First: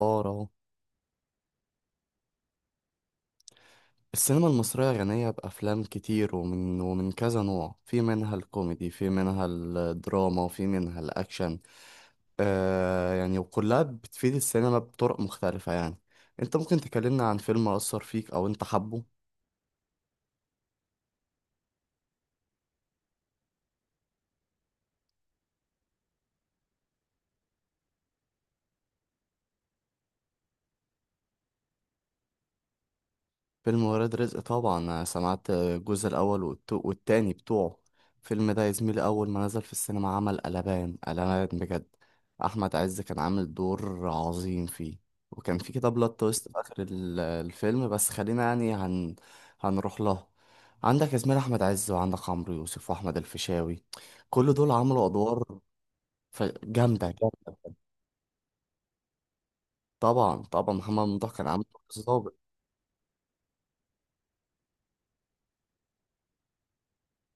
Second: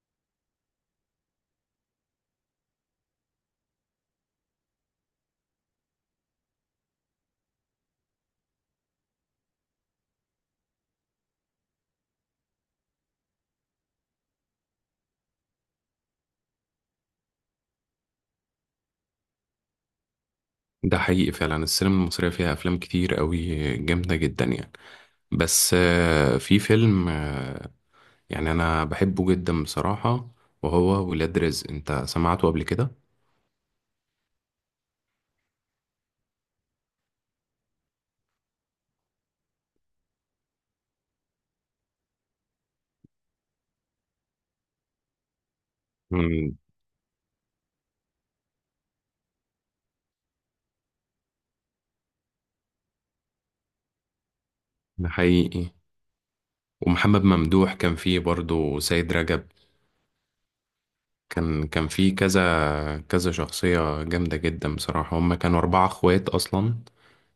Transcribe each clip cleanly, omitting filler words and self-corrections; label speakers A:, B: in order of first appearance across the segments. A: اه اهو. السينما المصرية غنية بأفلام كتير، ومن كذا نوع، في منها الكوميدي، في منها الدراما، وفي منها الأكشن. يعني، وكلها بتفيد السينما بطرق مختلفة يعني. انت ممكن تكلمنا عن فيلم أثر فيك أو انت حبه؟
B: ده حقيقي فعلا السينما المصرية فيها أفلام كتير قوي جامدة جدا يعني. بس في فيلم يعني أنا بحبه جدا بصراحة. وهو ولاد رزق، أنت سمعته قبل كده؟
A: فيلم ولاد رزق طبعا، أنا سمعت الجزء الأول والتاني بتوعه. الفيلم ده يا زميلي أول ما نزل في السينما عمل قلبان قلبان بجد. أحمد عز كان عامل دور عظيم فيه، وكان في كده بلوت تويست
B: مم.
A: في آخر الفيلم، بس خلينا يعني هنروح له. عندك يا زميلي أحمد عز، وعندك عمرو يوسف، وأحمد الفيشاوي، كل دول عملوا
B: ده
A: أدوار
B: حقيقي.
A: جامدة
B: ومحمد ممدوح
A: جامدة.
B: كان فيه برضه سيد رجب.
A: طبعا طبعا محمد ممدوح كان عامل
B: كان
A: دور
B: فيه
A: ظابط.
B: كذا كذا شخصية جامدة جدا بصراحة، هما كانوا أربعة أخوات أصلا.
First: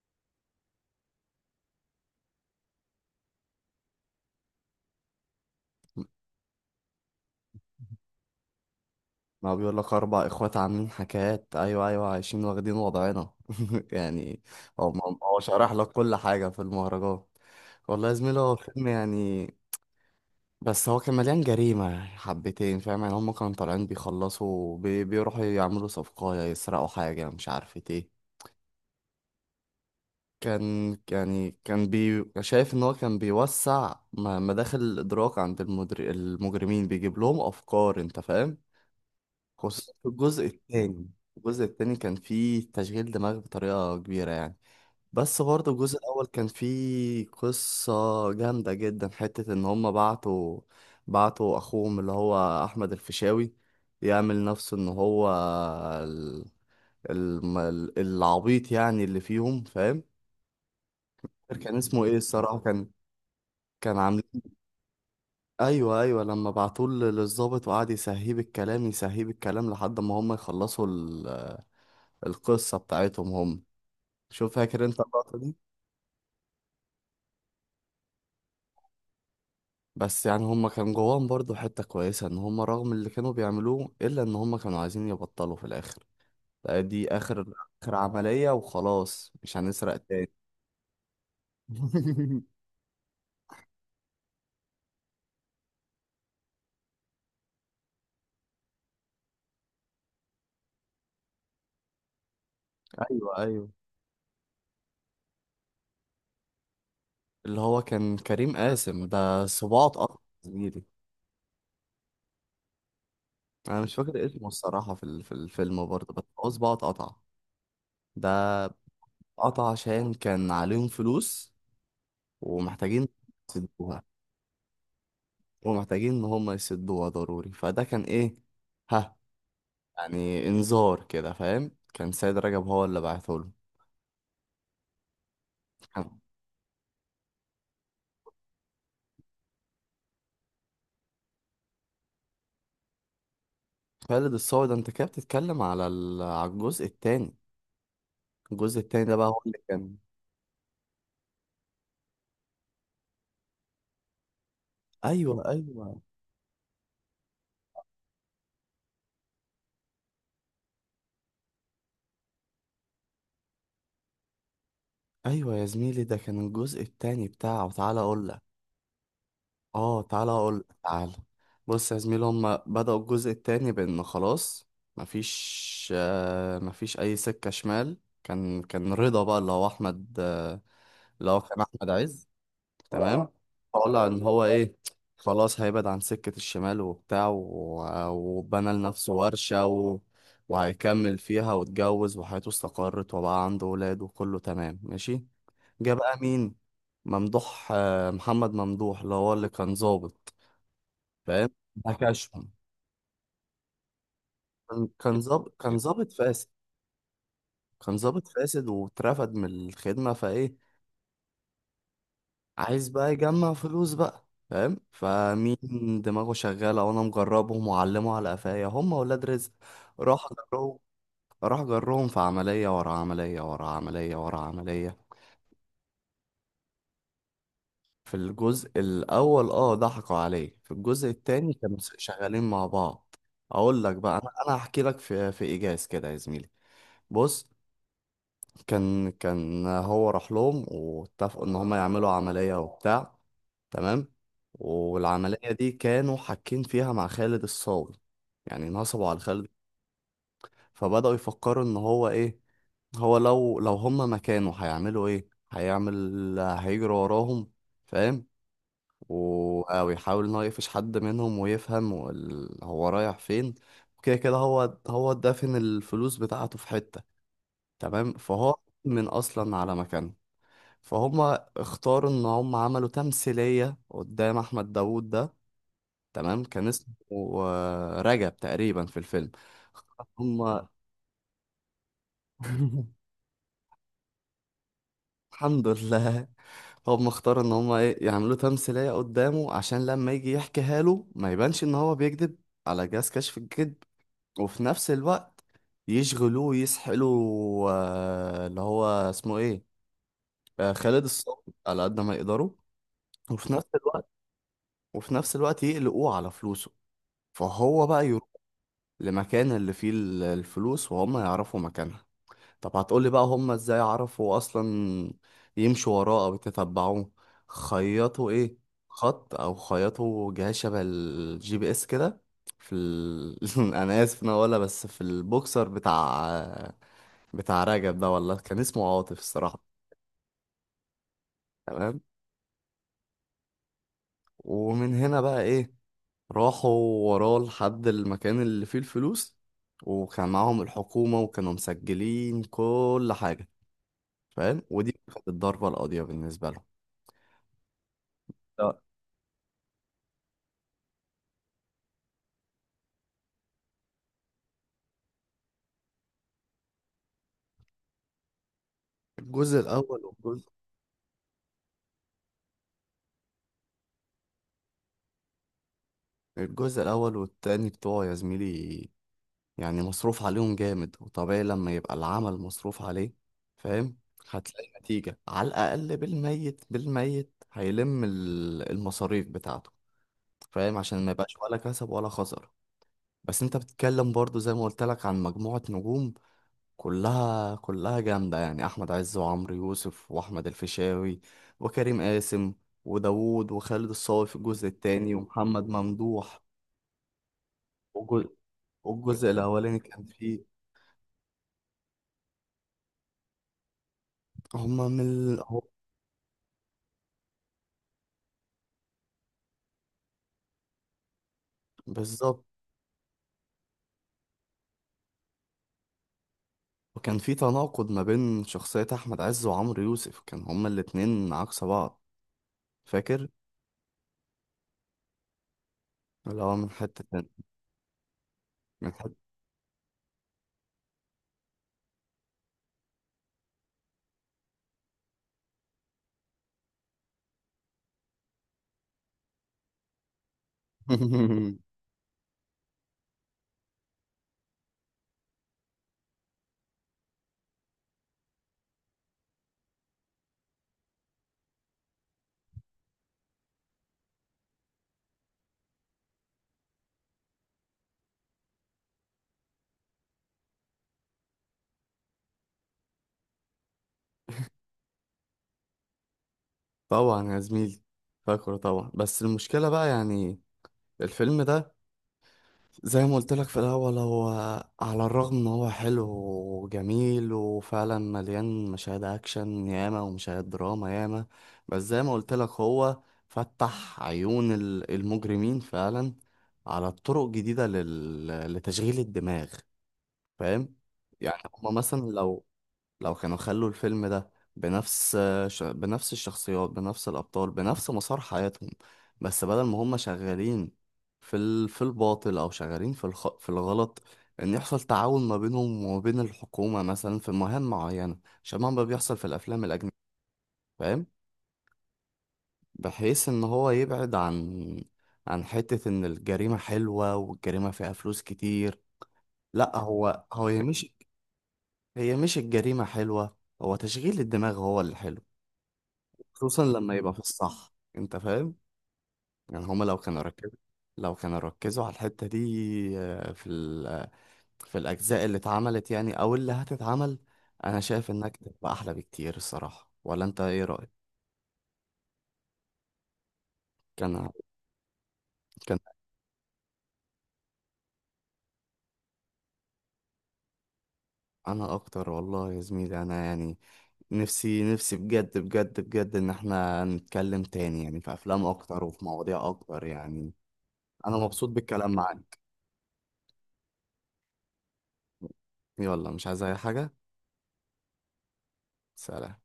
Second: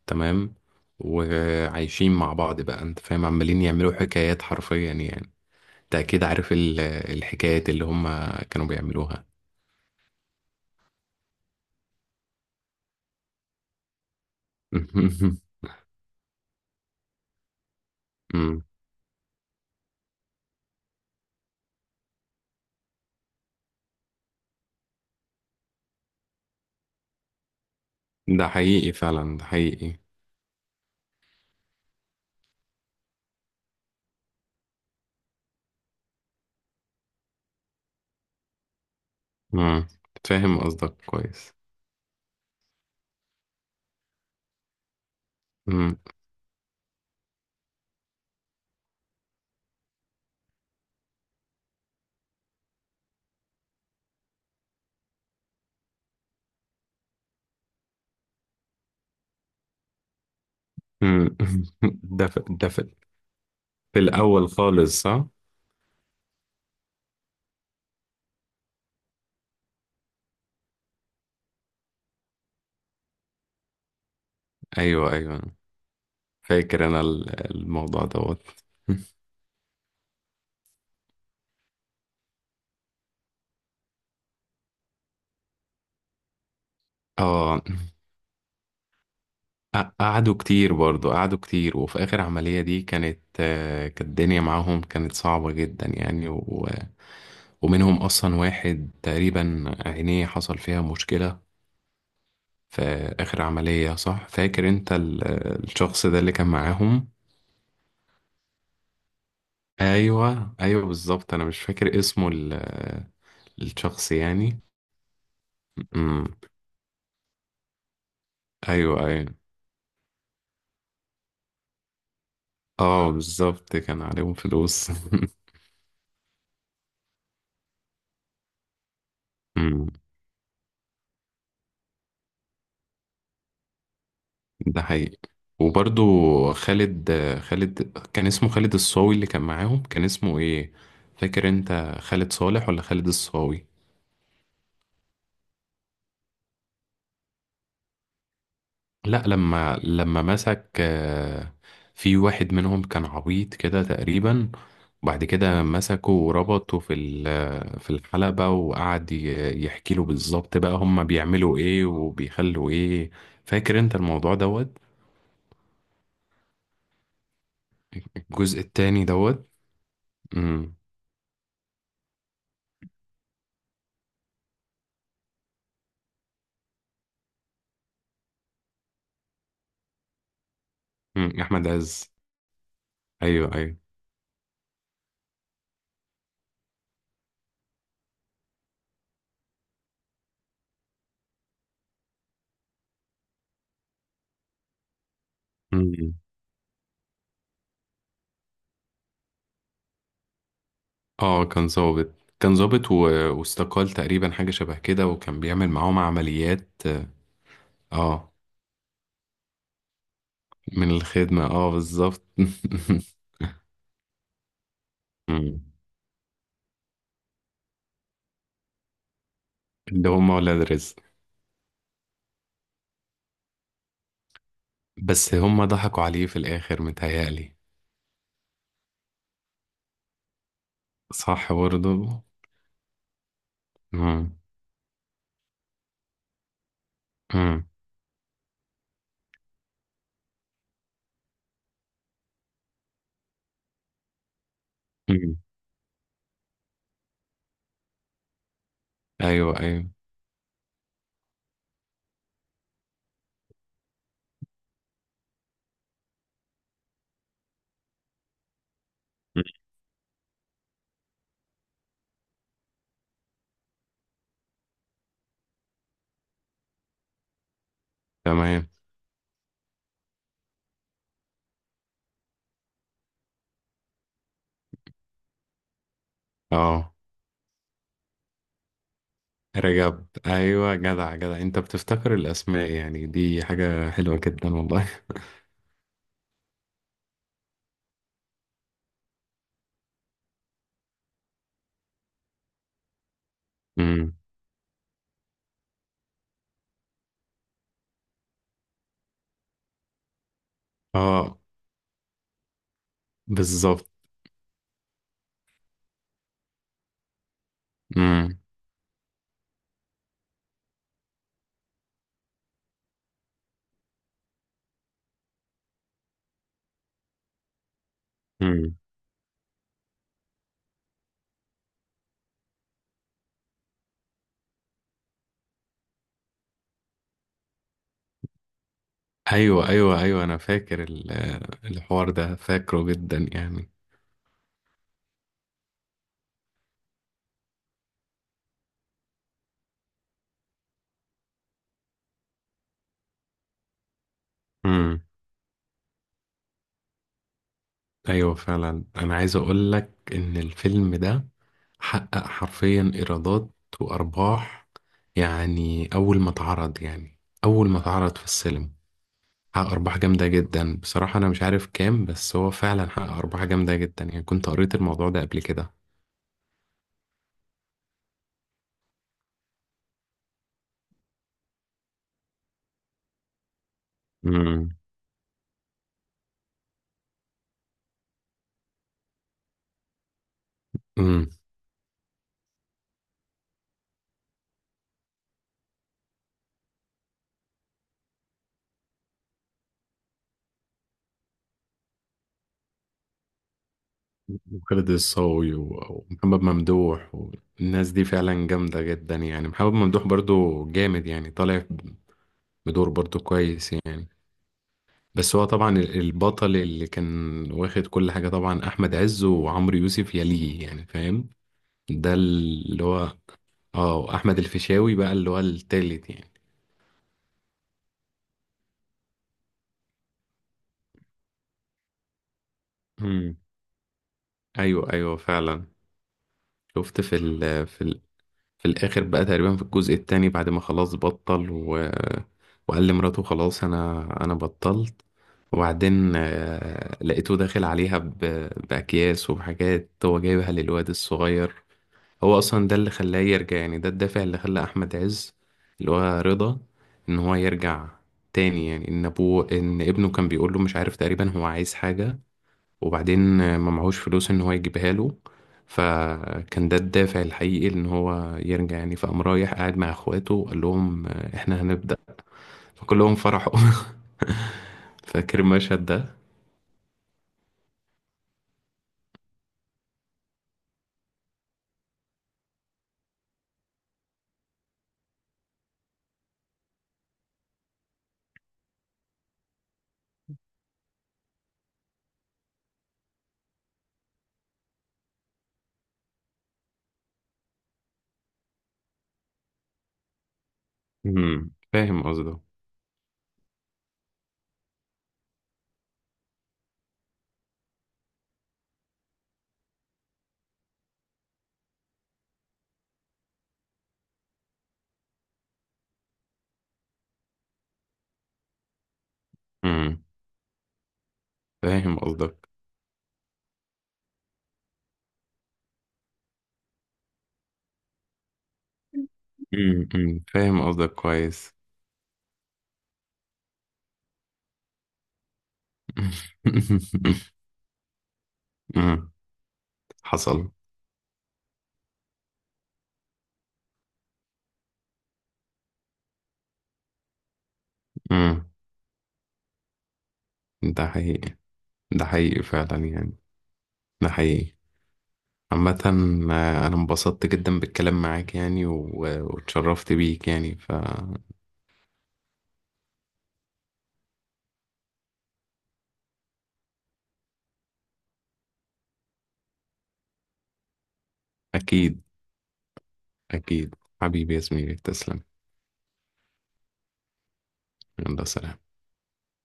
B: تمام. وعايشين مع بعض بقى أنت فاهم، عمالين يعملوا حكايات حرفيا يعني. انت اكيد عارف الحكايات اللي هم كانوا بيعملوها.
A: ما بيقول لك اربع اخوات عاملين حكايات، ايوه ايوه، عايشين واخدين وضعنا يعني. هو هو شرح لك كل حاجه في المهرجان. والله يا زميلي هو
B: أمم.
A: فيلم يعني، بس هو كان مليان جريمه يعني، حبتين فاهم يعني. هم كانوا طالعين بيخلصوا بيروحوا يعملوا صفقه، يسرقوا حاجه، مش عارف ايه.
B: ده حقيقي فعلا، ده حقيقي.
A: كان يعني كان بي شايف ان هو كان بيوسع مداخل الادراك عند المجرمين، بيجيب لهم افكار، انت فاهم.
B: أمم.
A: خصوصا في الجزء
B: فاهم قصدك
A: الثاني.
B: كويس.
A: الجزء الثاني كان فيه تشغيل دماغ بطريقة كبيرة يعني. بس برضه
B: أمم.
A: الجزء الأول كان فيه قصة جامدة جدا، حتة إن هما بعتوا، بعتوا أخوهم اللي هو أحمد الفيشاوي، يعمل نفسه إن هو ال... العبيط يعني اللي فيهم، فاهم.
B: أمم.
A: كان اسمه إيه
B: ده في
A: الصراحة؟
B: ده
A: كان،
B: في
A: كان
B: في
A: عامل،
B: الاول خالص، صح.
A: ايوه ايوه، لما بعتوه للظابط وقعد يسهيه بالكلام، يسهيه بالكلام، لحد ما هم يخلصوا القصة بتاعتهم هم. شوف، فاكر انت
B: ايوه
A: اللقطة
B: ايوه،
A: دي؟
B: فاكر انا الموضوع دوت.
A: بس يعني هم كان جواهم برضو حتة كويسة، ان هم رغم اللي كانوا بيعملوه الا ان هم كانوا عايزين يبطلوا في الاخر. لا، دي اخر،
B: اه.
A: اخر عملية وخلاص، مش هنسرق تاني.
B: قعدوا كتير برضو، قعدوا كتير، وفي اخر عملية دي كانت كانت الدنيا معاهم كانت صعبة جدا يعني و... ومنهم اصلا واحد تقريبا عينيه حصل فيها مشكلة في
A: ايوه
B: آخر
A: ايوه،
B: عملية، صح. فاكر انت الشخص ده اللي كان معاهم.
A: اللي هو كان كريم قاسم ده صباعه اتقطع يا
B: ايوه ايوه
A: زميلي.
B: بالظبط، انا مش فاكر اسمه
A: انا مش
B: الشخص
A: فاكر اسمه
B: يعني.
A: الصراحة في في الفيلم برضه، بس
B: امم.
A: هو صباعه اتقطع. ده
B: ايوه ايوه.
A: قطع عشان كان عليهم فلوس ومحتاجين
B: اه بالظبط،
A: يسدوها،
B: كان عليهم فلوس.
A: ومحتاجين ان هم يسدوها ضروري. فده كان ايه؟ ها،
B: امم.
A: يعني انذار كده، فاهم. كان سيد رجب هو اللي بعته له.
B: ده حقيقي. وبرضو
A: كان
B: خالد، خالد كان اسمه خالد الصاوي؟ اللي كان معاهم كان اسمه ايه؟ فاكر انت خالد صالح ولا خالد الصاوي؟
A: خالد الصاوي ده، انت كده بتتكلم على على الجزء التاني. الجزء التاني ده
B: لا،
A: بقى هو اللي
B: لما
A: كان.
B: لما مسك في واحد منهم كان عبيط كده تقريبا، وبعد
A: ايوه
B: كده
A: ايوه
B: مسكه وربطه في في الحلبة، وقعد يحكي له بالظبط بقى هم بيعملوا ايه وبيخلوا ايه. فاكر انت الموضوع دوت.
A: ايوه يا زميلي، ده كان الجزء التاني بتاعه. تعالى اقول لك،
B: الجزء التاني دوت.
A: اه تعالى اقول،
B: امم.
A: تعالى. بص يا زميلي، هما بدأوا الجزء التاني بان خلاص، مفيش اي سكة شمال. كان رضا بقى، اللي هو احمد، اللي
B: أمم،
A: هو كان
B: احمد
A: احمد
B: عز.
A: عز، تمام.
B: ايوه ايوه.
A: طالع ان هو ايه، خلاص هيبعد عن سكة الشمال وبتاع، وبنى لنفسه ورشة وهيكمل فيها، واتجوز، وحياته استقرت، وبقى عنده ولاد، وكله تمام ماشي. جه
B: أمم.
A: بقى مين؟ ممدوح، محمد ممدوح اللي هو اللي كان ظابط،
B: اه
A: فاهم،
B: كان ظابط،
A: بكشهم.
B: كان ظابط واستقال تقريبا، حاجة شبه
A: كان
B: كده،
A: كان
B: وكان
A: ظابط،
B: بيعمل
A: كان
B: معاهم
A: ظابط فاسد.
B: عمليات.
A: كان ظابط
B: اه
A: فاسد، واترفد من الخدمة، فايه؟
B: من الخدمة، اه بالظبط.
A: عايز بقى يجمع فلوس بقى، فاهم. فمين؟
B: مم.
A: دماغه شغالة، وانا مجربهم، وعلمه على قفايا، هم ولاد رزق.
B: ده
A: راح
B: هم ولاد
A: اجرهم،
B: رزق.
A: راح اجرهم في عملية ورا عملية ورا عملية ورا عملية.
B: بس هم ضحكوا عليه في الآخر متهيألي.
A: في الجزء الاول اه ضحكوا عليه، في الجزء
B: صح
A: التاني كانوا
B: برضه.
A: شغالين مع بعض. اقول لك بقى، انا
B: مم.
A: انا هحكي لك في ايجاز كده يا زميلي. بص،
B: مم.
A: كان هو راح لهم واتفقوا ان هم يعملوا عملية وبتاع، تمام.
B: مم.
A: والعملية دي كانوا حاكين فيها مع خالد الصاوي، يعني نصبوا على خالد.
B: أيوه أيوه.
A: فبدأوا يفكروا ان هو ايه، هو لو هم مكانه هيعملوا ايه، هيعمل، هيجري وراهم، فاهم.
B: مم.
A: او يحاول ان هو يقفش حد منهم ويفهم هو رايح فين. وكده كده هو، هو دافن الفلوس بتاعته في حتة، تمام. فهو
B: تمام.
A: من اصلا على مكانه، فهم. اختاروا ان هم عملوا تمثيلية قدام احمد داوود ده، تمام. كان اسمه
B: اه.
A: رجب تقريبا في الفيلم.
B: رجب،
A: هم
B: أيوه. جدع جدع، أنت بتفتكر الأسماء يعني، دي حاجة حلوة جدا والله.
A: الحمد لله. هم اختاروا ان هم ايه، يعملوا تمثيلية قدامه عشان لما يجي يحكيها له ما يبانش ان هو بيكذب على جهاز كشف الكذب.
B: مم.
A: وفي نفس الوقت يشغلوه، يسحلوا اللي هو اسمه ايه، خالد
B: اه
A: الصاوي، على قد ما يقدروا. وفي نفس
B: بالظبط.
A: الوقت وفي نفس الوقت يقلقوه على فلوسه. فهو بقى يروح
B: مم.
A: لمكان اللي فيه الفلوس، وهم يعرفوا مكانها. طب هتقولي بقى هم ازاي عرفوا اصلا؟ يمشوا وراه او يتتبعوه؟ خيطوا ايه،
B: مم.
A: خط، او خيطوا جهاز شبه الجي بي اس كده في ال... انا اسف إن انا اقولها، بس في البوكسر بتاع، بتاع رجب ده، والله كان اسمه عاطف
B: أيوه
A: الصراحة.
B: أيوه أيوه، أنا فاكر
A: تمام.
B: الحوار ده، فاكره جدا
A: ومن هنا بقى ايه، راحوا وراه لحد المكان اللي فيه الفلوس، وكان معاهم الحكومة وكانوا مسجلين كل حاجة، فاهم. ودي
B: يعني.
A: كانت الضربة القاضية بالنسبة لهم.
B: ايوه
A: لا،
B: فعلا، انا عايز اقول لك ان الفيلم ده حقق حرفيا ايرادات وارباح، يعني اول ما اتعرض، يعني اول ما اتعرض في السينما
A: الجزء
B: حقق ارباح
A: الأول
B: جامده
A: والجزء
B: جدا بصراحه. انا مش عارف كام، بس هو فعلا حقق ارباح جامده جدا يعني، كنت قريت الموضوع ده قبل كده.
A: الجزء الأول والتاني بتوعه يا زميلي، يعني مصروف عليهم جامد. وطبيعي لما يبقى العمل مصروف عليه، فاهم،
B: امم.
A: هتلاقي نتيجة على الأقل بالميت بالميت هيلم المصاريف بتاعته، فاهم، عشان ما
B: امم.
A: يبقاش ولا كسب ولا خسر. بس انت بتتكلم برضو زي ما قلت لك عن مجموعة نجوم، كلها جامدة يعني، أحمد عز وعمرو يوسف وأحمد الفيشاوي وكريم قاسم وداوود وخالد الصاوي في الجزء
B: وخالد
A: التاني،
B: الصاوي
A: ومحمد
B: ومحمد
A: ممدوح.
B: ممدوح والناس دي
A: والجزء,
B: فعلا جامده جدا
A: والجزء
B: يعني. محمد
A: الأولاني كان
B: ممدوح
A: فيه
B: برضو جامد يعني، طالع بدور برضو كويس يعني.
A: هما
B: بس هو طبعا البطل اللي كان واخد كل حاجة طبعا أحمد عز، وعمرو يوسف يليه يعني فاهم. ده
A: بالظبط.
B: اللي هو اه أحمد الفيشاوي بقى اللي هو التالت يعني.
A: وكان في تناقض ما بين شخصية أحمد عز وعمرو يوسف، كان هما الاتنين عكس بعض، فاكر؟
B: امم. أيوه أيوه فعلا.
A: اللي هو من
B: شفت
A: حتة
B: في
A: تانية،
B: ال في ال في
A: من
B: الآخر
A: حتة.
B: بقى تقريبا، في الجزء التاني، بعد ما خلاص بطل و... وقال لمراته خلاص أنا بطلت. وبعدين لقيته داخل عليها ب... بأكياس وبحاجات هو جايبها للواد الصغير. هو اصلا ده اللي خلاه يرجع، يعني ده الدافع اللي خلى احمد عز، اللي هو رضا، ان هو يرجع تاني يعني. ان ابوه، ان ابنه كان بيقول له مش عارف تقريبا هو عايز حاجة، وبعدين ما معهوش فلوس ان هو يجيبها له، فكان ده الدافع الحقيقي ان هو يرجع يعني. فقام رايح قاعد مع اخواته وقال لهم احنا هنبدأ، فكلهم فرحوا. فاكر المشهد ده.
A: طبعا يا زميلي، فاكره طبعا. بس المشكلة بقى يعني، الفيلم ده زي ما قلت لك في الأول، هو على الرغم إن هو حلو وجميل، وفعلا مليان مشاهد أكشن ياما ومشاهد دراما ياما، بس زي ما قلت لك هو فتح عيون المجرمين فعلا على طرق جديدة لتشغيل الدماغ، فاهم. يعني هما مثلا
B: فاهم قصده.
A: لو، لو كانوا خلوا الفيلم ده بنفس ش... بنفس الشخصيات بنفس الأبطال بنفس مسار حياتهم، بس بدل ما هم شغالين في الباطل، أو شغالين في الغلط، إن يحصل تعاون ما بينهم وما بين الحكومة مثلا في مهام معينة شبه ما بيحصل في الأفلام الأجنبية،
B: امم
A: فاهم.
B: فاهم قصدك.
A: بحيث إن هو يبعد عن، عن حتة إن الجريمة حلوة والجريمة فيها فلوس كتير. لأ،
B: أمم،
A: هو هي
B: فاهم
A: مش،
B: قصدك كويس.
A: هي مش الجريمة حلوة، هو تشغيل الدماغ هو اللي حلو، خصوصا لما يبقى في الصح، انت فاهم.
B: أمم.
A: يعني هما لو كانوا ركزوا،
B: حصل.
A: لو كانوا ركزوا على الحتة دي آه، في ال... آه، في الأجزاء اللي اتعملت يعني أو اللي هتتعمل، أنا شايف إنك
B: أمم.
A: تبقى أحلى بكتير الصراحة، ولا أنت إيه
B: ده
A: رأيك؟
B: حقيقي. ده حقيقي فعلا يعني، ده
A: كان
B: حقيقي.
A: كان
B: عامة أنا انبسطت جدا بالكلام معاك يعني، واتشرفت بيك يعني، فأكيد.
A: أنا أكتر والله يا زميلي، أنا يعني نفسي نفسي بجد بجد بجد إن إحنا نتكلم تاني يعني في أفلام أكتر وفي مواضيع أكتر يعني، أنا مبسوط بالكلام معاك.
B: أكيد. حبيبي يا زميلي تسلم.
A: يلا، مش عايز أي حاجة.
B: يلا سلام.
A: سلام.